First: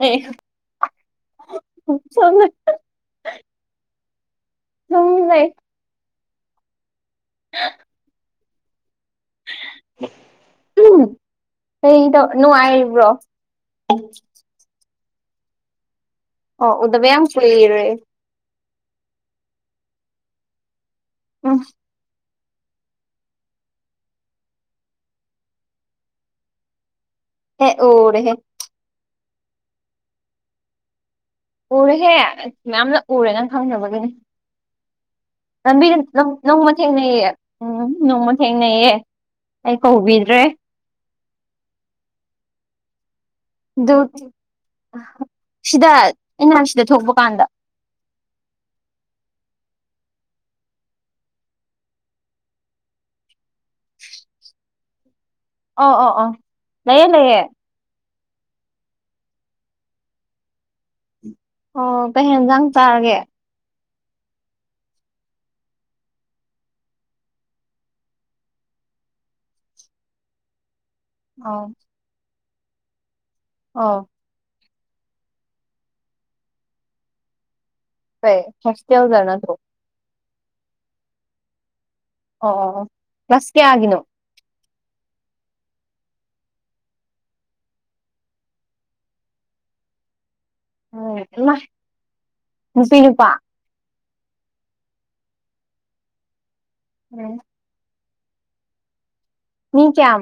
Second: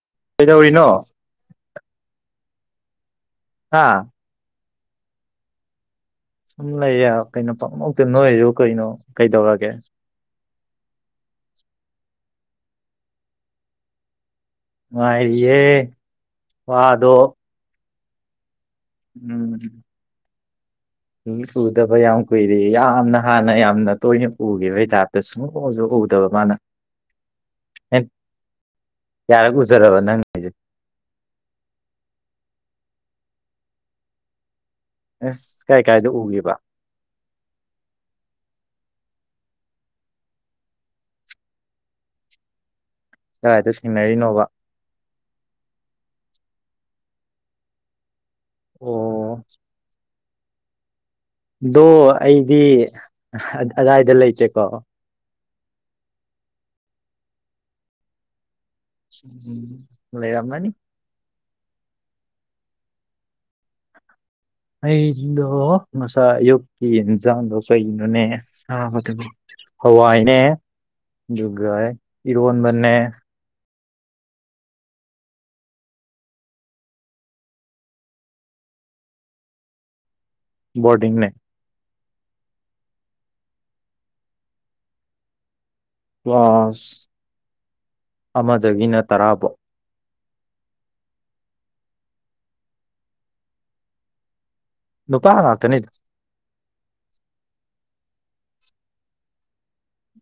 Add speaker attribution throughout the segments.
Speaker 1: ꯑꯦ
Speaker 2: ꯀꯩꯗꯧꯔꯤꯅꯣ
Speaker 1: ꯁ
Speaker 2: ꯍꯥꯥ
Speaker 1: ꯎꯝ ꯂꯩ
Speaker 2: ꯁꯂꯥꯏ ꯌꯥ ꯀꯩꯅꯣ ꯄꯪꯃꯛꯇ ꯅꯣꯏꯣ ꯀꯩꯅꯣ ꯀꯩꯗꯧꯔꯒꯦ
Speaker 1: ꯅꯅꯨꯡꯉꯥꯏꯔꯤꯕ꯭ꯔꯣ
Speaker 2: ꯉꯔꯤꯌꯦꯦ
Speaker 1: ꯑꯣ ꯎꯗꯕꯌꯥꯝ ꯌꯥꯝ ꯀꯏꯔꯦ
Speaker 2: ꯎꯝ ꯎꯝ ꯇꯗ ꯐ ꯀꯨꯏꯔꯤ ꯌꯥꯝꯅ ꯍꯥꯟꯅ ꯌꯥꯝꯅ ꯇꯣꯏꯅ ꯎꯈꯤꯕꯒꯤ ꯇꯥꯏꯞꯇ ꯁꯨꯡꯁꯨ ꯎꯗꯕ ꯃꯥꯅ
Speaker 1: ꯍꯦ ꯑꯣꯔꯍꯦ
Speaker 2: ꯌꯥꯔꯒ ꯎꯖꯔꯕ ꯅꯪ ꯍꯥꯏꯁꯦ
Speaker 1: ꯎꯔꯦꯍꯦ ꯃꯌꯥꯝꯅ ꯎꯔꯦ ꯅꯪ ꯈꯪꯅꯕꯒꯤꯅꯤ
Speaker 2: ꯑꯁ ꯀꯥꯏ
Speaker 1: ꯂꯝꯕꯤꯗ
Speaker 2: ꯀꯥꯏꯗ ꯎꯈꯤꯕ
Speaker 1: ꯅꯣꯡꯃ ꯊꯦꯡꯅꯩꯌꯦ ꯎꯝ ꯅꯣꯡꯃ ꯊꯦꯡꯅꯩꯌꯦ ꯑꯩ ꯀꯧꯕꯤꯗ꯭ꯔꯦ
Speaker 2: ꯀꯗꯥꯏꯗ
Speaker 1: ꯑꯗꯨ
Speaker 2: ꯊꯦꯡꯅꯔꯤꯅꯣꯕ
Speaker 1: ꯁꯤꯗꯥ ꯏꯍꯥꯟꯁꯤꯗ ꯊꯣꯛꯄ ꯀꯥꯟꯗ
Speaker 2: ꯑꯣ ꯑꯣ ꯑꯩꯗꯤ ꯑꯗꯥꯏꯗ ꯂꯩꯇꯦꯀꯣ
Speaker 1: ꯑ ꯑꯣ ꯑ ꯂꯩꯌꯦꯦ ꯂꯩꯌꯦ
Speaker 2: ꯂꯩꯔꯝꯃꯦꯅꯤ
Speaker 1: ꯑꯣ ꯀꯩ ꯍꯦꯟꯖꯥꯡ ꯆꯥꯔꯒꯦ
Speaker 2: ꯑꯩꯗꯣ ꯃꯁꯥ ꯌꯣꯛꯀꯤ ꯑꯦꯟꯖꯥꯝꯗꯣ ꯀꯩꯅꯣꯅꯦ ꯍꯋꯥꯏꯅꯦ ꯌꯒ ꯏꯔꯟꯕꯟꯦ
Speaker 1: ꯑꯥ ꯀꯩ ꯍꯦꯁꯇꯎꯖꯅ ꯊ꯭ꯔꯣ
Speaker 2: ꯕꯣꯔꯗꯤꯤꯡꯅꯦ
Speaker 1: ꯑꯣ ꯑꯣ ꯁ ꯀꯦꯌꯥꯒꯅꯣ
Speaker 2: ꯀ꯭ꯂꯥꯁ ꯑꯃꯗꯒꯤꯅ ꯇꯔꯥꯐꯥꯎ
Speaker 1: ꯎꯝ ꯅꯨꯄꯤ ꯅꯨꯄꯥ
Speaker 2: ꯅꯨꯄꯥ ꯉꯥꯛꯇꯅꯤꯗ
Speaker 1: ꯎꯝ ꯃꯤ ꯀꯌꯥ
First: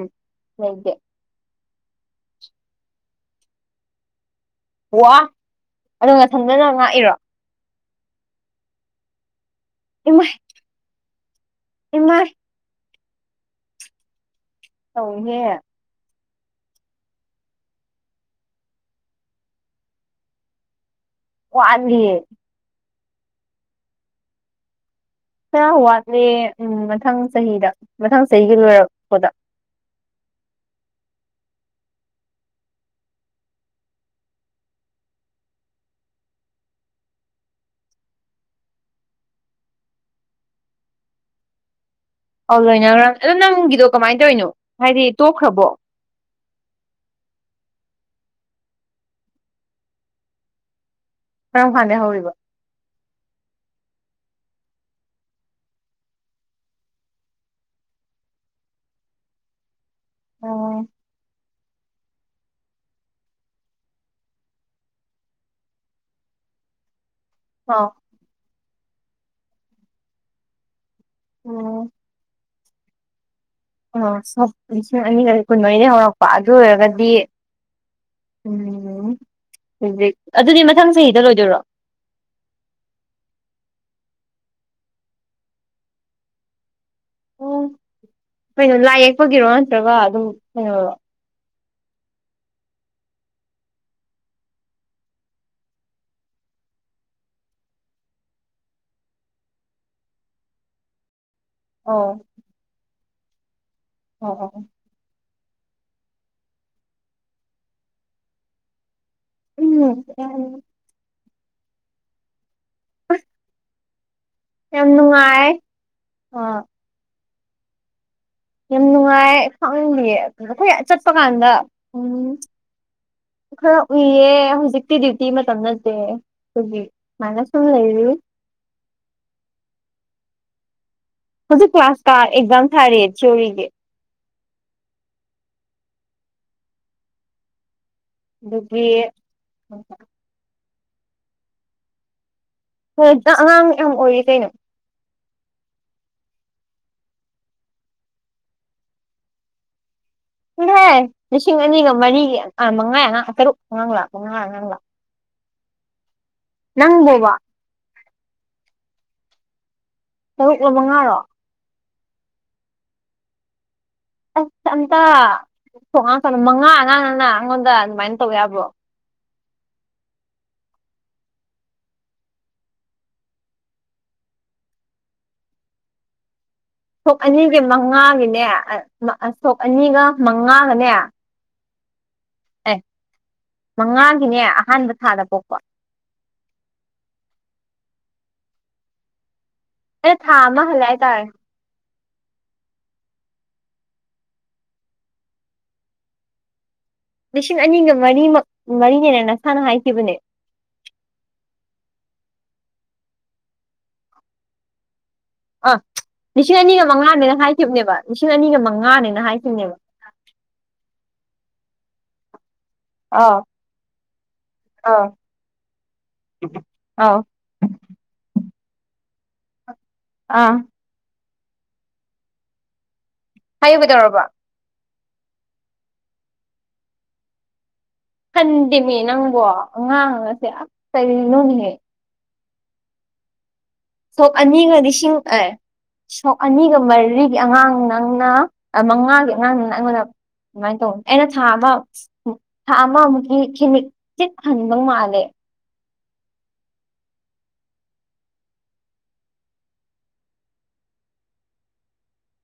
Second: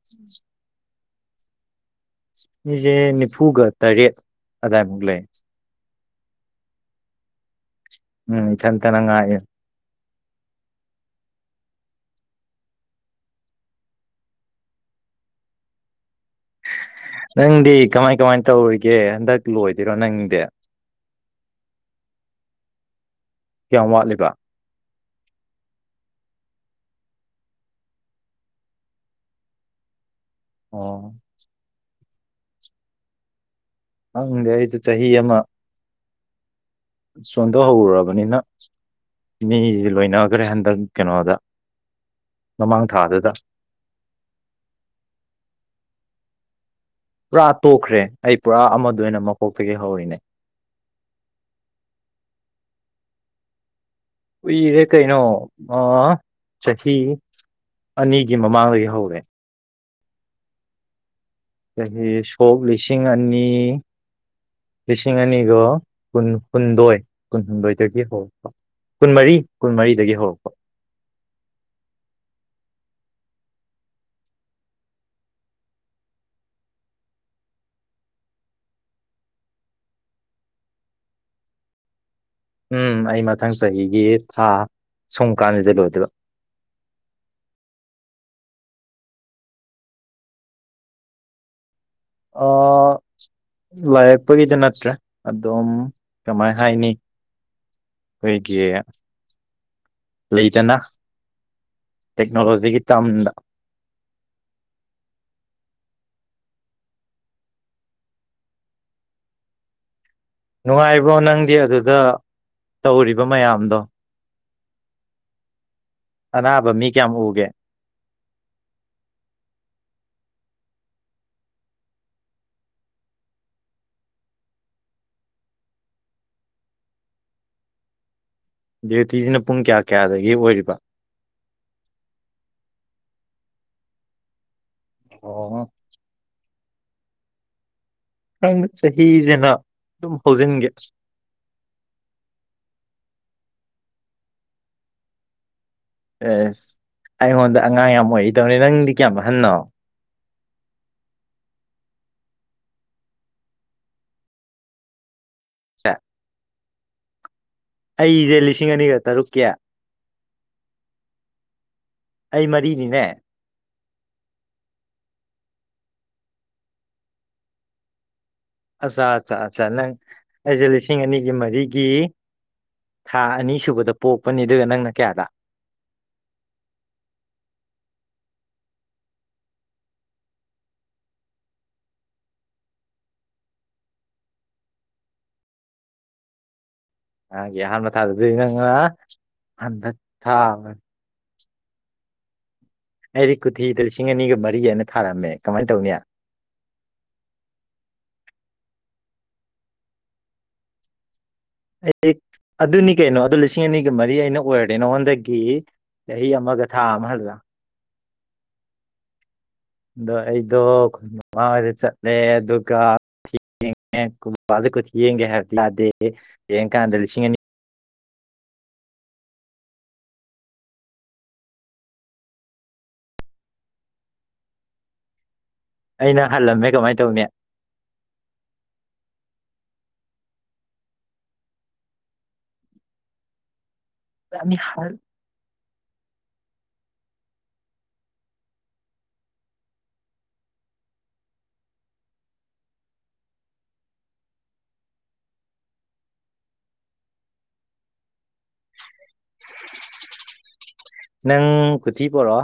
Speaker 1: ꯃꯨꯛꯅꯣ
Speaker 2: ꯃꯤꯁꯦ ꯅꯤꯐꯨꯒ ꯇꯔꯦꯠ ꯑꯗꯨꯗꯥꯏꯃꯨꯛ
Speaker 1: ꯋꯥ
Speaker 2: ꯂꯩ
Speaker 1: ꯑꯗꯣ ꯉꯊꯟꯗꯅ ꯉꯥꯛꯏꯔꯣ
Speaker 2: ꯎꯝ ꯆꯜ ꯇ ꯅꯪꯥꯏ
Speaker 1: ꯏꯃꯥꯏ ꯏꯃꯥꯏ ꯑꯍꯦ
Speaker 2: ꯅꯪꯗꯤ ꯀꯃꯥꯏ ꯀꯃꯥꯏ ꯇꯧꯔꯤꯒꯦ ꯍꯟꯗꯛ ꯂꯣꯏꯗꯣꯏꯔꯣ ꯅꯪꯗꯤ
Speaker 1: ꯋꯥꯂꯤꯦ
Speaker 2: ꯀꯌꯥꯝ ꯋꯥꯠꯂꯤꯕ
Speaker 1: ꯈꯔ ꯋꯥꯠꯂꯦ ꯎꯝ ꯃꯊꯪ ꯆꯍꯤꯗ ꯃꯊꯪ ꯆꯍꯤꯒꯤ ꯂꯣꯏꯔꯛꯄꯗ
Speaker 2: ꯑ ꯍꯪꯗꯦ ꯑꯩꯁꯨ ꯆꯍꯤ ꯑꯃ ꯁꯣꯟꯗꯣꯛꯍꯧꯔꯔꯕꯅꯤꯅ ꯃꯤ ꯂꯣꯏꯅꯈ꯭ꯔꯦ ꯍꯟꯗꯛ ꯀꯩꯅꯣꯗ
Speaker 1: ꯑꯧ
Speaker 2: ꯃꯃꯥꯡ
Speaker 1: ꯂꯣꯏꯅ
Speaker 2: ꯊꯥꯗꯨꯗ
Speaker 1: ꯑꯣ ꯅꯪꯒꯤꯗꯣ ꯀꯃꯥꯏꯅ ꯇꯧꯔꯤꯅꯣ ꯍꯥꯏꯗꯤ ꯇꯣꯛꯈ꯭ꯔꯕꯣ
Speaker 2: ꯄꯨꯔꯥ ꯇꯣꯛꯈ꯭ꯔꯦ ꯑꯩ ꯄꯨꯔꯥ ꯑꯃꯗ ꯑꯣꯏꯅ ꯃꯀꯣꯛꯇꯒꯤ ꯍꯧꯔꯤꯅꯦ
Speaker 1: ꯀꯔꯝ ꯐꯥꯟꯗ ꯍꯧꯔꯤꯕ
Speaker 2: ꯎꯏꯔꯦ ꯀꯩꯅꯣ ꯑ ꯆꯍꯤ ꯑꯅꯤꯒꯤ ꯃꯃꯥꯡꯗꯒꯤ ꯍꯧꯔꯦ
Speaker 1: ꯑ
Speaker 2: ꯆꯍꯤ ꯁꯣꯛ ꯂꯤꯁꯤꯡ ꯑꯅꯤ ꯂꯤꯁꯤꯡ ꯑꯅꯤꯒ ꯀꯨꯟ ꯍꯨꯨꯝꯗꯣꯏ
Speaker 1: ꯑꯣ
Speaker 2: ꯀꯨꯟꯍꯨꯝꯗꯣꯏꯗꯒꯤ ꯍꯧꯔꯛꯄ ꯀꯨꯟꯃꯔꯤ ꯀꯨꯟꯃꯔꯤꯗꯒꯤ ꯍꯧꯔꯛꯄꯣ
Speaker 1: ꯎꯝ ꯑ ꯁ ꯂꯤꯁꯤꯡ ꯑꯅꯤꯒ ꯀꯨꯟꯃꯔꯤꯗꯒꯤꯩ ꯍꯧꯔꯛꯄ ꯑꯗꯨ ꯑꯣꯏꯔꯒꯗꯤ ꯎꯝ ꯍꯧꯖꯤꯛ ꯑꯗꯨꯗꯤ ꯃꯊꯪ ꯆꯍꯤꯗ ꯂꯣꯏꯗꯣꯏꯔꯣ
Speaker 2: ꯎꯝ ꯑꯩ ꯃꯊꯪ ꯆꯍꯤꯒꯤ ꯊꯥ ꯁꯨꯝ ꯀꯥꯟꯁꯤꯗ ꯂꯣꯏꯗꯕ
Speaker 1: ꯑꯣ ꯀꯩꯅꯣ ꯂꯥꯏ ꯌꯦꯛꯄꯒꯤꯔꯣ ꯅꯠꯇ꯭ꯔꯒ ꯑꯗꯨꯝ ꯀꯩꯅꯣ
Speaker 2: ꯑ ꯂꯥꯏꯔꯛꯄꯒꯤꯗ ꯅꯠꯇ꯭ꯔꯦ ꯑꯗꯨꯝ ꯀꯃꯥꯏ ꯍꯥꯏꯅꯤ ꯑꯩꯈꯣꯏꯒꯤ ꯂꯩꯗꯅ ꯇꯦꯛꯅꯣꯂꯣꯖꯤꯒꯤ ꯇꯝꯗ
Speaker 1: ꯑ ꯎꯝ
Speaker 2: ꯅꯨꯡꯉꯥꯏꯕ꯭ꯔꯣ ꯅꯪꯗꯤ ꯑꯗꯨꯗ ꯇꯧꯔꯤꯕ ꯃꯌꯥꯝꯗꯣ
Speaker 1: ꯌꯥꯝꯅ ꯍꯥꯏꯑ
Speaker 2: ꯑꯅꯥꯕꯝꯃꯤ ꯀꯌꯥꯃ ꯎꯒꯦ
Speaker 1: ꯌꯥꯝ ꯅꯨꯡꯉꯥꯏ ꯈꯪꯅꯤꯡꯌꯦ ꯑꯩꯈꯣꯏ ꯆꯠꯄ ꯀꯥꯟꯗ ꯎꯝ ꯍ ꯈꯔ ꯎꯏꯌꯦ ꯍꯧꯖꯤꯛꯇꯤ ꯗ꯭ꯌꯨꯇꯤ ꯃꯇꯝ ꯅꯁꯦ ꯑꯩꯈꯒꯤ ꯁꯨꯃꯥꯏꯅ ꯁꯨꯝ ꯂꯩꯔꯤ
Speaker 2: ꯗ꯭ꯌꯨꯇꯤꯁꯤꯅ ꯄꯨꯡ ꯀꯌꯥ ꯀꯌꯥꯗꯒꯤ ꯑꯣꯏꯔꯤꯕ
Speaker 1: ꯍꯧꯖꯤꯛ ꯀ꯭ꯂꯥꯁ ꯀ ꯑꯦꯛꯖꯥꯝ ꯊꯥꯔꯤ ꯊꯤꯔꯤꯒꯤ
Speaker 2: ꯑꯣ ꯅꯪ
Speaker 1: ꯑꯗꯨꯒꯤ
Speaker 2: ꯆꯍꯤꯁꯤꯦꯅ ꯑꯗꯨꯝ ꯍꯧꯖꯤꯟꯒꯦ
Speaker 1: ꯍꯣꯏ ꯑꯉꯥꯡ ꯌꯥꯝ ꯑꯣꯏꯔꯤ ꯀꯩꯅꯣ
Speaker 2: ꯑꯦꯁ ꯑꯩꯉꯣꯟꯗ ꯑꯉꯥꯡ ꯌꯥꯝ ꯑꯣꯏꯔꯤꯗꯧꯅꯤ ꯅꯪꯗꯤ ꯀꯌꯥꯝ ꯑ ꯍꯟꯅꯣ
Speaker 1: ꯎꯍꯦ ꯂꯤꯁꯤꯡ ꯑꯅꯤꯒ ꯃꯔꯤꯒꯤ ꯃꯉꯥ ꯇꯔꯨꯛ ꯑꯉꯥꯡ ꯂꯥꯛ ꯃꯉꯥ ꯑꯉꯥꯡ ꯂꯥꯛ
Speaker 2: ꯑ
Speaker 1: ꯅꯪꯕꯣꯕꯥ
Speaker 2: ꯑꯩꯁꯦ ꯂꯤꯁꯤꯡ ꯑꯅꯤꯒ ꯇꯔꯨꯛꯀꯤ
Speaker 1: ꯇꯔꯨꯛꯂ ꯃꯉꯥꯔꯣ
Speaker 2: ꯑꯩ ꯃꯔꯤꯅꯤꯅꯦ
Speaker 1: ꯑꯁ ꯑꯝꯇ ꯁꯣꯉꯥꯡ ꯃꯉꯥ ꯑꯉꯥꯡꯅ ꯑꯩꯉꯣꯟꯗ ꯑꯗꯨꯃꯥꯏꯅ ꯇꯧ ꯌꯥꯕ꯭ꯔꯣ
Speaker 2: ꯑ ꯑ ꯅꯪ ꯑꯩꯁꯦ ꯂꯤꯁꯤꯡ ꯑꯅꯤꯒꯤ ꯃꯔꯤꯒꯤ ꯊꯥ ꯑꯅꯤ ꯁꯨꯕꯗ ꯄꯣꯛꯄꯅꯤ ꯑꯗꯨꯒ ꯅꯪꯅ ꯀꯌꯥꯗ
Speaker 1: [inaudible] ꯁꯣꯛ ꯑꯅꯤꯁꯦ ꯃꯉꯥꯒꯤꯅꯦ ꯁꯣꯛ ꯑꯅꯤꯒ ꯃꯉꯥꯒꯅꯦ ꯑꯦ ꯃꯉꯥꯒꯤꯅꯦ ꯑꯍꯥꯟꯕ ꯊꯥꯗ ꯄꯣꯛꯄ
Speaker 2: ꯦ ꯍꯥꯟꯕ ꯊꯥꯗ ꯅꯪ ꯍꯟꯗ
Speaker 1: ꯑꯩꯅ ꯊꯥ ꯑꯃ
Speaker 2: ꯊꯥꯕ
Speaker 1: ꯍꯜꯂꯦ ꯍꯥꯏꯇꯥꯔꯦ
Speaker 2: ꯑꯩꯗꯤ ꯀꯨꯊꯤꯗ ꯂꯤꯁꯤꯡ ꯑꯅꯤꯒ ꯃꯔꯤꯑꯅ ꯊꯥꯔꯛꯑꯝꯃꯦ ꯀꯃꯥꯏꯅ ꯇꯧꯅꯤ
Speaker 1: ꯂꯤꯁꯤꯡ ꯑꯅꯤꯒ ꯃꯔꯤꯃꯛ ꯃꯔꯤꯅꯦꯅ ꯅꯁꯥꯅ ꯍꯥꯏꯈꯤꯕꯅꯦ
Speaker 2: ꯑꯗꯨꯅꯤ ꯀꯩꯅꯣ ꯑꯗꯨ ꯂꯤꯁꯤꯡ ꯑꯅꯤꯒ ꯃꯔꯤ ꯑꯩꯅ ꯑꯣꯏꯔꯦ ꯅꯉꯣꯟꯗꯒꯤ
Speaker 1: ꯑ
Speaker 2: ꯆꯍꯤ
Speaker 1: ꯂꯤꯁꯤꯡ
Speaker 2: ꯑꯃꯒ ꯊꯥ
Speaker 1: ꯑꯅꯤꯒ
Speaker 2: ꯑꯃ
Speaker 1: ꯃꯉꯥꯅꯦꯅ
Speaker 2: ꯍꯜꯂ
Speaker 1: ꯍꯥꯏꯈꯤꯕꯅꯦꯕ ꯂꯤꯁꯤꯡ ꯑꯅꯤꯒ ꯃꯉꯥꯅꯦꯅ ꯍꯥꯏ
Speaker 2: ꯑꯗꯣ ꯑꯩꯗꯣꯃꯥꯡꯗ ꯆꯠꯂꯦ ꯑꯗꯨꯒ
Speaker 1: ꯑꯥꯎ
Speaker 2: ꯉ ꯊ
Speaker 1: ꯑꯥꯎ
Speaker 2: ꯌꯦꯡꯒꯦ ꯍꯥꯏꯕꯗꯤ ꯌꯥꯗꯦ ꯌꯦꯡꯀꯥꯟꯗ
Speaker 1: ꯑꯥꯎ
Speaker 2: ꯂꯤꯁꯤꯡ ꯑꯅꯤ
Speaker 1: ꯑꯥ ꯍꯥꯏꯌꯨꯕꯗꯧꯔꯕ
Speaker 2: ꯑꯩꯅ ꯍꯜꯂꯝꯃꯦ ꯀꯃꯥꯏꯅ ꯇꯧꯅꯤ
Speaker 1: ꯈꯟꯗꯦꯅꯦ ꯅꯪꯕꯣ ꯑꯉꯥꯡꯉꯁꯦ ꯑ ꯀꯔꯤꯅꯅꯨꯡꯍꯦ ꯁꯣꯛ
Speaker 2: ꯌꯥꯝ
Speaker 1: ꯑꯅꯤꯒ
Speaker 2: ꯍꯜ
Speaker 1: ꯂꯤꯁꯤꯡ ꯑꯦ ꯁꯣꯛ ꯑꯅꯤꯒ ꯃꯔꯤꯒꯤ ꯑꯉꯥꯡ ꯅꯪꯅ ꯃꯉꯥꯒꯤ ꯑꯉꯥꯡ ꯅꯅꯪ ꯑꯩꯉꯣꯟꯗ ꯑꯗꯨꯨꯃꯥꯏꯅ ꯇꯧ ꯑꯩꯅ ꯊꯥ ꯑꯃ ꯊꯥ ꯑꯃꯃꯨꯛꯀꯤ ꯈꯦꯃꯤꯠ ꯆꯤꯠ ꯍꯟꯕꯧ ꯃꯥꯜꯂꯦ
Speaker 2: ꯅꯪ ꯈꯨꯠꯇꯤ ꯄꯔꯣ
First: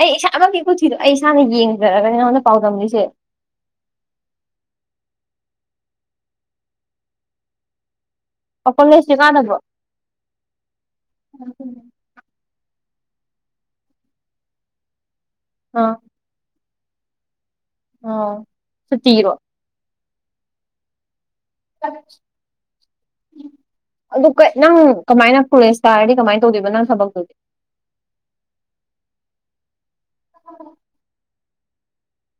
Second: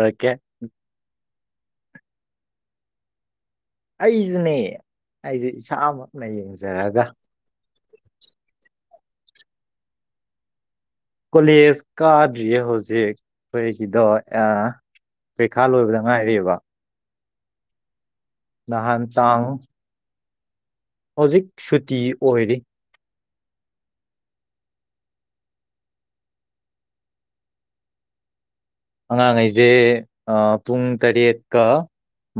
Speaker 1: ꯑꯩ ꯏꯁꯥꯃꯛꯀꯤ ꯄꯨꯊꯤꯗꯣ ꯑꯩ ꯏꯁꯥꯅ ꯌꯦꯡꯖꯔꯒꯅꯦ ꯅꯉꯣꯟꯗ ꯄꯥꯎꯗꯝꯂꯤꯁꯦ
Speaker 2: ꯑꯩꯁꯨꯅꯦ ꯑꯩꯁꯦ ꯏꯁꯥꯃꯛꯅ ꯌꯦꯡꯖꯔꯒ
Speaker 1: ꯑꯄꯪꯉꯩꯁ ꯀꯥꯟꯅꯕ
Speaker 2: ꯀꯣꯂꯦꯖ ꯀꯥꯗ꯭ꯔꯤꯌꯦ ꯍꯧꯖꯤꯛ ꯑꯩꯈꯣꯏꯒꯤꯗꯣ ꯑ ꯄꯩꯈꯥ
Speaker 1: ꯑꯥ
Speaker 2: ꯂꯣꯏꯕꯗ ꯉꯥꯏꯔꯤꯕ
Speaker 1: ꯑꯥ
Speaker 2: ꯅꯍꯥꯟ
Speaker 1: ꯁꯨꯇꯤꯔꯣ
Speaker 2: ꯇꯥꯡ ꯍꯧꯖꯤꯛ ꯁꯨꯇꯤ ꯑꯣꯏꯔꯤ
Speaker 1: ꯑꯗꯨ ꯅꯪ ꯀꯃꯥꯏꯅ ꯄꯨꯔꯤꯁ ꯀꯥꯔꯗꯤ ꯀꯃꯥꯏꯅ ꯇꯧꯗꯣꯏꯕ ꯅꯪ ꯊꯕꯛꯇꯨꯗꯤ [inaudible]
Speaker 2: ꯑꯉꯥꯡ ꯈꯩꯁꯦ ꯄꯨꯡ ꯇꯔꯦꯠ ꯀ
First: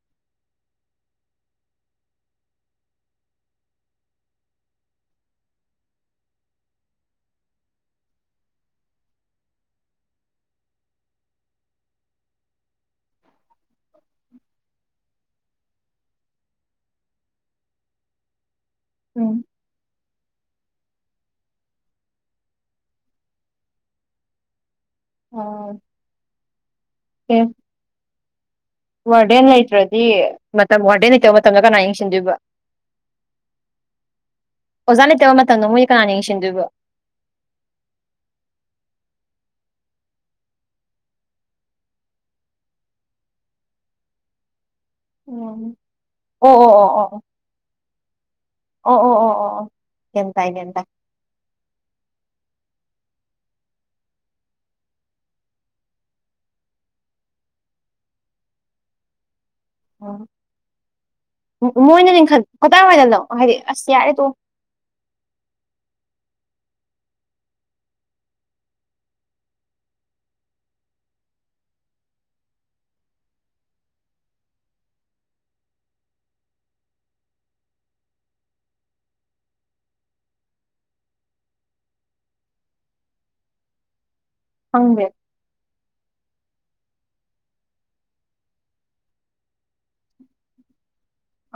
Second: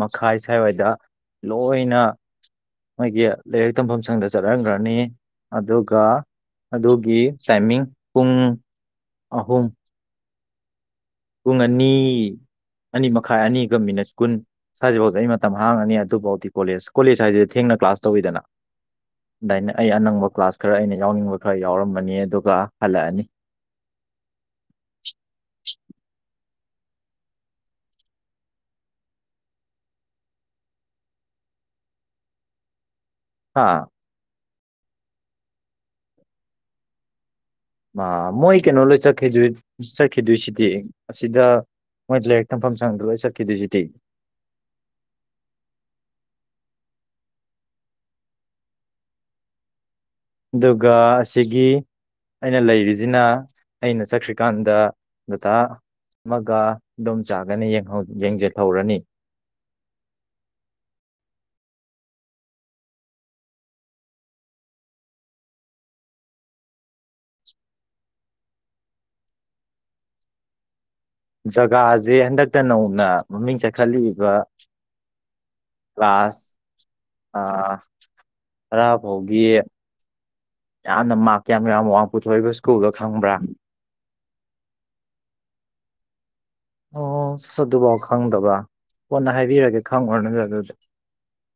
Speaker 2: ꯃꯈꯥꯏ ꯁ꯭ꯥꯏꯋꯥꯏꯗ ꯂꯣꯏꯅ ꯃꯣꯏꯒꯤ ꯂꯥꯏꯔꯤꯛ ꯇꯝꯐꯝ ꯁꯪꯗ ꯆꯠꯍꯟꯈ꯭ꯔꯅꯤ ꯑꯗꯨꯒ ꯑꯗꯨꯒꯤ ꯇꯥꯏꯃꯤꯡ ꯄꯨꯡ ꯑꯍꯨꯝ ꯄꯨꯡ ꯑꯅꯤ ꯑꯅꯤ ꯃꯈꯥꯏ ꯑꯅꯤꯒ ꯃꯤꯅꯤꯠ ꯀꯨꯟ ꯁ꯭ꯋꯥꯏꯁꯤꯐꯥꯎꯗ ꯑꯩ ꯃꯇꯝ ꯍꯥꯡꯉꯅꯤ ꯑꯗꯨꯐꯥꯎꯗꯤ ꯀꯣꯂꯦꯖ ꯀꯣꯂꯦꯖ ꯍꯥꯏꯁꯤꯗꯤ ꯊꯦꯡꯅ ꯀ꯭ꯂ ꯇꯧꯔꯤꯗꯅ
Speaker 1: ꯎꯝ
Speaker 2: ꯑꯗꯥꯏꯅꯥ ꯑꯩ ꯑꯅꯪꯕꯥ ꯀꯂ꯭ꯥꯁ ꯈꯔꯥ ꯑꯩꯅꯥ ꯌꯥꯎꯅꯤꯡꯕꯥ ꯈꯔꯥ ꯌꯥꯎꯔꯝꯃꯅꯤ ꯑꯗꯨꯒꯥ ꯍꯜꯂꯛꯑꯥꯅꯤ
Speaker 1: ꯑꯦ ꯋꯥꯔꯗꯦꯟ ꯂꯩꯇ꯭ꯔꯗꯤ ꯃꯇꯝ ꯋꯥꯔꯗꯦꯟ ꯂꯩꯇꯕ ꯃꯇꯝꯗ ꯀꯅꯥ ꯌꯦꯡꯁꯤꯟꯗꯣꯏꯕ
Speaker 2: ꯑꯥ
Speaker 1: ꯑꯣꯖꯥ ꯂꯩꯇꯕ ꯃꯇꯝꯗꯣ ꯃꯣꯏꯁ ꯀꯅꯥꯅ ꯌꯦꯡꯁꯤꯟꯗꯣꯏꯕꯣ
Speaker 2: ꯃꯣꯏ ꯀꯩꯅꯣ ꯂꯣꯏ ꯆꯠ ꯆꯠꯈꯤꯗꯣꯏꯁꯤꯗꯤ ꯑꯁꯤꯗ ꯃꯣꯏ ꯂꯥꯏꯔꯤꯛ ꯇꯝꯐꯝ ꯁꯪꯗ꯭ꯔ ꯂꯣꯏ ꯆꯠꯈꯤꯗꯣꯏꯁꯤꯗꯤ
Speaker 1: ꯎꯝ ꯑꯣ ꯑꯣ ꯑꯣ ꯑꯣ ꯑꯣ ꯑꯣ ꯑꯣ ꯑꯣ ꯒ꯭ꯌꯥꯟ ꯇꯥꯏ ꯒ꯭ꯌꯥꯟ ꯇꯥꯏ
Speaker 2: ꯑꯗꯨꯒ ꯑꯁꯤꯒꯤ ꯑꯩꯅ ꯂꯩꯔꯤꯁꯤꯅ ꯑꯩꯅ ꯆꯈ꯭ꯔꯤꯀꯥꯟꯗ ꯗꯥꯗꯥ ꯑꯃꯒ ꯏꯗꯣꯝꯆꯥꯒꯅꯤ ꯌꯦꯡꯖꯜꯍꯧꯔꯅꯤ
Speaker 1: ꯑ ꯃꯣꯏꯅ ꯂꯤꯡꯈꯠ ꯀꯗꯥꯏꯋꯥꯏꯗꯅꯣ ꯍꯥꯏꯗꯤ ꯑꯁ ꯌꯥꯔꯦ ꯇꯣꯛ ꯑꯣ [inaudible]
Speaker 2: ꯖꯒꯥꯁꯦ ꯍꯟꯗꯛꯇ ꯅꯧꯅ ꯃꯃꯤꯡ ꯆꯠꯈꯠꯂꯛꯏꯕ ꯀ꯭ꯂꯥꯁ ꯑꯥ ꯇꯔꯥ ꯐꯥꯎꯗꯤ ꯌꯥꯝꯅ ꯃꯥꯔꯛ ꯀ ꯌꯥꯝ ꯌꯥꯝ ꯋꯥꯡ ꯄꯨꯊꯣꯛꯏꯕ ꯁ꯭ꯀꯨꯜꯗꯣ ꯈꯪꯕ꯭ꯔꯥ
Speaker 1: ꯈꯪꯗꯦ
Speaker 2: ꯑꯣ ꯑꯁ ꯑꯗꯨꯐꯥꯎ ꯈꯪꯗꯕ ꯀꯣꯟꯅ ꯍꯥꯏꯕꯤꯔꯒꯦ ꯈꯪꯉꯨꯔꯅꯨ꯫ꯑꯗꯨꯗꯤ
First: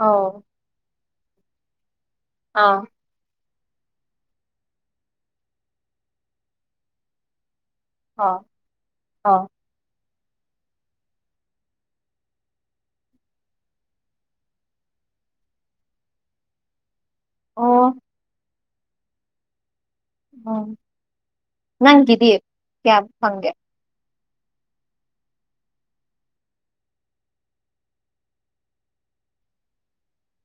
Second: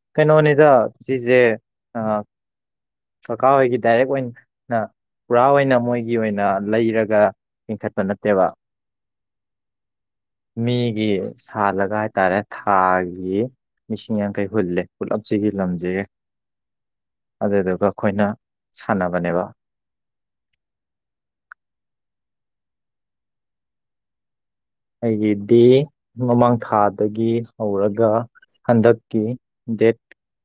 Speaker 1: ꯑꯧ
Speaker 2: ꯀꯩꯅꯣꯅꯤꯗ ꯁꯤꯁꯦ ꯑ
Speaker 1: ꯑꯥ
Speaker 2: ꯀꯀꯥ ꯍꯣꯏꯒꯤ ꯗꯥꯏꯔꯦꯛ ꯑꯣꯏꯅꯥ ꯄꯨꯔꯥ ꯑꯣꯏꯅ ꯃꯣꯏꯒꯤ ꯑꯣꯏꯅ ꯂꯩꯔꯒ ꯂꯤꯡꯈꯠꯄ
Speaker 1: ꯑꯥ
Speaker 2: ꯅꯠꯇꯦꯕ
Speaker 1: ꯑꯥ
Speaker 2: ꯃꯤꯒꯤ ꯁꯥꯜꯂꯒ ꯍꯥꯏꯇꯥꯔꯦ ꯊꯥꯒꯤ ꯂꯤꯁꯤꯡ ꯌꯥꯡꯈꯩ ꯍꯨꯜꯂꯦ ꯄꯨꯂꯞꯁꯤꯒꯤ ꯂꯝꯁꯤꯒꯦ ꯑꯗꯨꯗꯨꯒ
Speaker 1: ꯑꯣ
Speaker 2: ꯑꯩꯈꯣꯏꯅ ꯁꯥꯟꯅꯕꯅꯦꯕ
Speaker 1: ꯎꯝ ꯅꯪ ꯒꯤꯗꯤ ꯀꯌꯥ ꯐꯪꯒꯦ
Speaker 2: ꯑꯩꯒꯤ ꯗꯤ ꯃꯃꯥꯡ ꯊꯥꯗꯒꯤ ꯍꯧꯔꯒ ꯍꯟꯗꯛꯀꯤ ꯗꯦꯠ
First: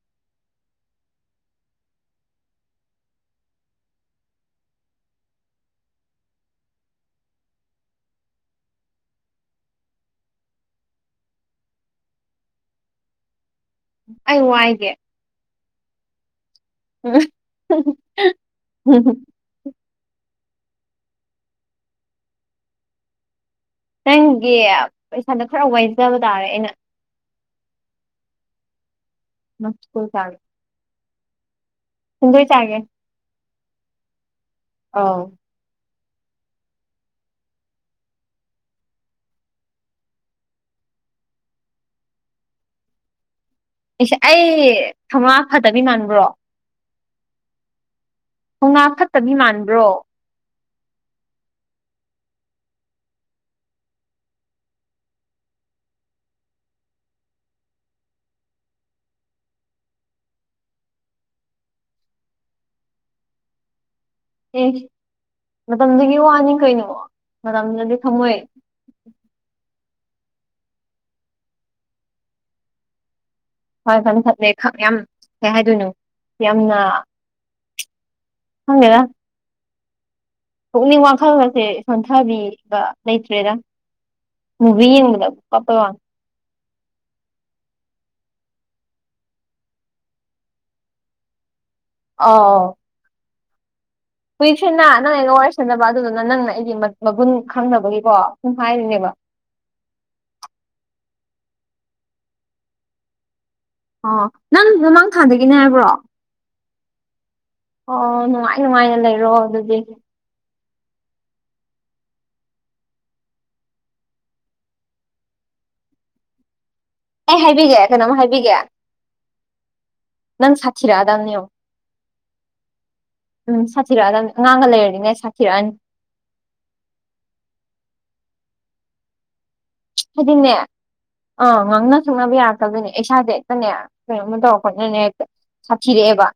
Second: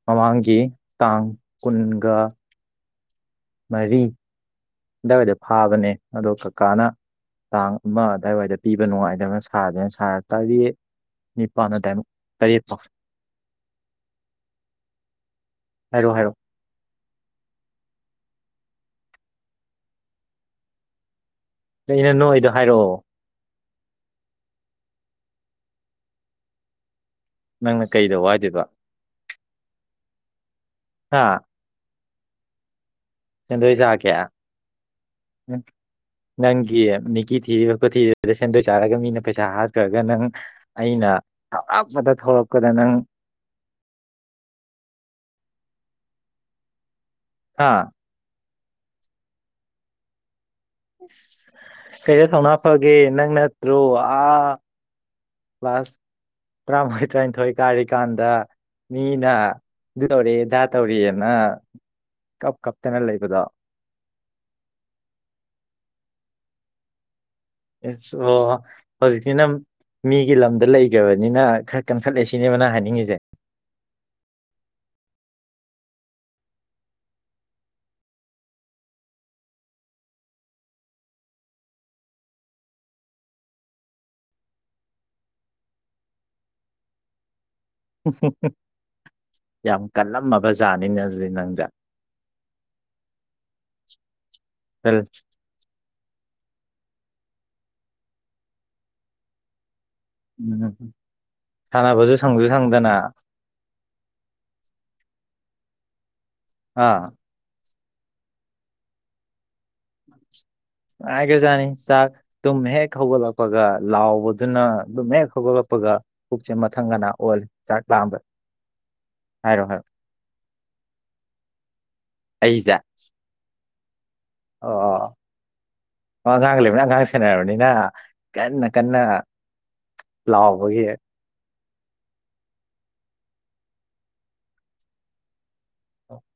Speaker 2: ꯃꯃꯥꯡꯒꯤ ꯇꯥꯡ ꯀꯨꯟꯒ ꯃꯔꯤ ꯑꯗꯨꯋꯥꯏꯗ ꯐꯥꯕꯅꯦ ꯑꯗꯣ ꯀꯀꯥꯅ ꯇꯥꯡ ꯑꯃ ꯑꯗꯥꯏꯋꯥꯏꯗ ꯄꯤꯕ ꯅꯨꯡꯉꯥꯏꯅꯥꯕ ꯁꯥꯒꯦꯅ ꯁꯥꯔ ꯇꯥꯔꯦꯠ ꯅꯤꯄꯥꯥꯟꯅ ꯑꯗꯥꯏ ꯃꯨꯛ ꯇꯔꯦꯠ ꯐꯥꯎ
Speaker 1: ꯑꯩ ꯋꯥꯏꯒꯦ
Speaker 2: ꯍꯥꯏꯔꯣ ꯍꯥꯏꯔꯣ
Speaker 1: ꯎꯝꯝ
Speaker 2: ꯅꯩꯅ ꯅꯣꯏ ꯑꯩꯗꯣ ꯍꯥꯏꯔꯛꯑꯣ
Speaker 1: ꯅꯪꯒꯤ ꯄꯩꯁꯥꯗ ꯈꯔ ꯋꯥꯏꯖꯕ ꯇꯥꯔꯦ ꯑꯩꯅ
Speaker 2: ꯅꯪꯅ ꯀꯩꯗ ꯋꯥꯗꯦꯕ
Speaker 1: ꯃꯁ ꯀꯜ ꯆꯒ
Speaker 2: ꯑꯥ
Speaker 1: ꯁꯤꯗ ꯆꯥꯒꯦ
Speaker 2: ꯆꯗꯣꯏꯁꯥ ꯀꯌꯥ
Speaker 1: ꯑꯥꯎ
Speaker 2: ꯅꯪꯒꯤ ꯃꯤꯀꯤ ꯊꯤꯣꯊꯤꯗ ꯁꯦꯟꯗꯣꯏ ꯆꯥꯔꯒ ꯃꯤꯅ ꯄꯩꯁꯥ ꯍꯥꯠꯈ꯭ꯔꯒ ꯅꯪ ꯑ ꯑꯩꯅ ꯑꯔꯞꯄꯗ ꯊꯧꯔꯛꯄꯗ ꯅꯪ
Speaker 1: ꯑꯩꯁ ꯑꯩ ꯊꯧꯥ ꯐꯗꯕꯤ ꯃꯥꯟꯕ꯭ꯔꯣ
Speaker 2: ꯍꯥꯥ
Speaker 1: ꯍ ꯉꯥ ꯐꯠꯇꯕꯤ ꯃꯥꯟꯕ꯭ꯔꯣ
Speaker 2: ꯁ ꯀꯩꯗ ꯊꯧꯅꯥ ꯐꯒꯦ ꯅꯪ ꯅꯠꯇ꯭ꯔꯣ ꯑꯥ ꯀ꯭ꯂꯥꯁ ꯇꯔꯥꯃꯉꯥꯏ ꯇꯔꯥꯅꯤꯊꯣꯏ ꯀꯥꯔꯤꯀꯥꯟꯗ ꯃꯤꯅ ꯑꯗꯨ ꯇꯧꯇꯛ ꯑ ꯑꯗ ꯇꯧꯔꯥꯛ ꯑ ꯅꯥ ꯀꯞ ꯀꯞꯇꯅ ꯂꯩꯕꯗ
Speaker 1: ꯑꯦ ꯃꯇꯝꯗꯨꯒꯤ ꯋꯥꯅꯤ ꯀꯩꯅꯣ ꯃꯇꯝꯗꯨꯗꯗꯤ ꯊꯃꯣꯏ
Speaker 2: ꯑꯣ ꯍꯧꯖꯤꯛꯇꯤ ꯅꯪ ꯃꯤꯒꯤ ꯂꯝꯗ ꯂꯩꯈꯕꯅꯤꯅ ꯈꯔ ꯀꯟꯈꯠꯂ ꯁꯤꯅꯦꯕꯅ ꯍꯥꯏꯅꯤꯡꯉꯤꯁꯦ
Speaker 1: ꯐꯔꯦ ꯐꯅꯤꯦ ꯐꯠꯂꯦ ꯌꯥꯝ ꯀꯩ ꯍꯥꯏꯗꯣꯏꯅꯣ ꯌꯥꯝꯅ ꯍꯉꯦꯗ ꯄꯨꯛꯅꯤꯡ ꯋꯥꯈꯜ ꯑꯁꯦ ꯁꯣꯟꯊꯕꯤꯕ ꯂꯩꯇ꯭ꯔꯦꯔ ꯃꯚ ꯃ ꯀꯄ
Speaker 2: ꯌꯥꯝ ꯀꯜꯂꯝꯃꯕꯖꯥꯠꯅꯤꯅ ꯑꯗꯨꯗꯤ ꯅꯪꯗ
Speaker 1: ꯑ ꯀꯨꯏꯁꯤꯦꯅ ꯅꯪ ꯑꯩꯒ ꯋꯥꯔꯤꯁꯟꯅꯕ ꯑꯗꯨꯗꯨꯅ ꯅꯪ ꯂꯩ ꯑꯩꯒꯤ ꯃꯒꯨꯟ ꯈꯪꯅꯕꯒꯤꯀꯣ ꯄꯨꯡꯐꯥꯏꯔꯤꯅꯦꯕ
Speaker 2: ꯎꯝ ꯎꯝ ꯁꯥꯟꯅꯕꯁꯨ ꯁꯪꯁꯨ ꯁꯪꯗꯅ
Speaker 1: ꯑꯣ ꯅꯪ ꯃꯃꯥꯡ ꯊꯥꯗꯒꯤꯅꯦ ꯍꯥꯏꯕ꯭ꯔꯣ
Speaker 2: ꯑꯥ
Speaker 1: ꯑꯣ ꯅꯨꯡꯉꯥꯏ ꯅꯨꯡꯉꯥꯏꯅ ꯂꯩꯔꯣ ꯑꯗꯨꯗꯤ
Speaker 2: ꯉꯈ꯭ꯔꯖꯥꯠꯅꯤ ꯆꯥꯛ ꯑꯗꯨꯨꯝ ꯍꯦꯛ ꯍꯧꯒꯠꯂꯛꯄꯒ ꯂꯥꯎꯕꯗꯨꯅ ꯑꯗꯨꯝ ꯍꯦꯛ ꯍꯧꯒꯠꯂꯛꯄ ꯈ ꯃ
Speaker 1: ꯑꯦ ꯍꯥꯏꯕꯤꯒꯦ ꯀꯩꯅꯣꯝ ꯍꯥꯏꯕꯤꯒꯦ
Speaker 2: ꯍꯥꯏꯔꯣ ꯍꯥꯏꯔꯣ
Speaker 1: ꯅꯪ ꯁꯥꯊꯤꯔ ꯑꯗꯥꯝꯅꯤꯌ
Speaker 2: ꯑꯩꯖ
Speaker 1: ꯁꯥꯊꯤꯔꯛꯑꯗꯝꯅꯦ ꯑꯉꯥꯡꯒ
Speaker 2: ꯑꯣ ꯑꯣ
Speaker 1: ꯂꯩꯔꯗꯤꯅꯦ ꯁꯥꯊꯤꯔꯛꯑꯅꯤ
Speaker 2: ꯑꯣ ꯑꯉꯥꯡ ꯂꯩꯕꯅ ꯑꯉꯥꯡ ꯁꯦꯟꯅꯔꯕꯅꯤꯅ ꯀꯟꯅ ꯀꯟꯅ
Speaker 1: ꯑꯗꯨꯟꯅ
Speaker 2: ꯂꯥꯎꯕꯒꯤ
Speaker 1: ꯑꯥ ꯉꯥꯡꯅ ꯁꯨꯅꯕ ꯌꯥꯔꯛꯇꯕꯗꯨꯣꯏꯅꯦ ꯏꯁꯥꯗ ꯍꯦꯛꯇꯅꯦ ꯀꯩꯅꯣꯃ ꯇꯧꯔ ꯈꯣꯠꯅꯅꯦ ꯍꯦꯛꯇ ꯁꯥꯊꯤꯔꯛꯑꯦꯕ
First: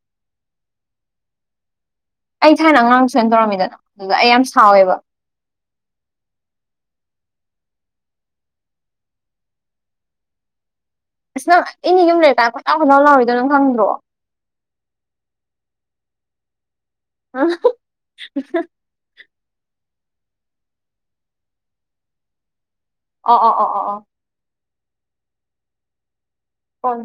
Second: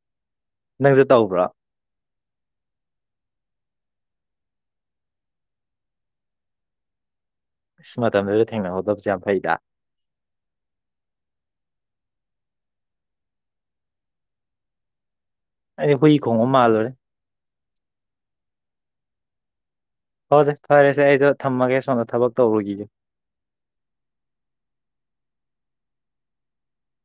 Speaker 2: ꯅꯪꯁꯦ ꯇꯧꯕ꯭ꯔꯥ
Speaker 1: ꯑꯩ ꯊꯥꯏꯅ ꯑꯉꯥꯡ ꯁꯥꯏꯅ ꯇꯧꯔꯝꯃꯤꯗꯅ ꯑꯗꯨꯗ ꯑꯩ ꯌꯥꯝ ꯁꯥꯎꯋꯦꯕ [inaudible]
Speaker 2: ꯏꯁ ꯃꯇꯝꯗꯨꯗ ꯊꯦꯡꯅꯍꯧꯗꯕꯁꯦ ꯌꯥꯝ ꯐꯩꯗ
Speaker 1: ꯑꯁ ꯅꯪ ꯏꯅꯤ ꯌꯨꯝ ꯂꯩꯔꯀꯥꯏ ꯈꯠꯇꯎ ꯈꯗꯥꯥꯎ ꯂꯥꯎꯔꯤꯣꯏꯗꯣ ꯅꯪ ꯈꯪꯗ꯭ꯔꯣ
Speaker 2: ꯑꯩꯗꯤ ꯍꯨꯏ ꯈꯣꯡꯕ ꯃꯥꯜꯂꯨꯔꯦ
Speaker 1: [inaudible]
Speaker 2: ꯍꯁꯦ ꯐꯔꯦꯁꯦ ꯑꯩꯗꯣ ꯊꯝꯃꯒꯦ ꯁꯣꯝꯗ ꯊꯕꯛ ꯇꯧꯔꯨꯈꯤꯒꯦ
Speaker 1: ꯑꯣ ꯑꯣ ꯑꯣ ꯑꯣ ꯑꯣ ꯀꯟ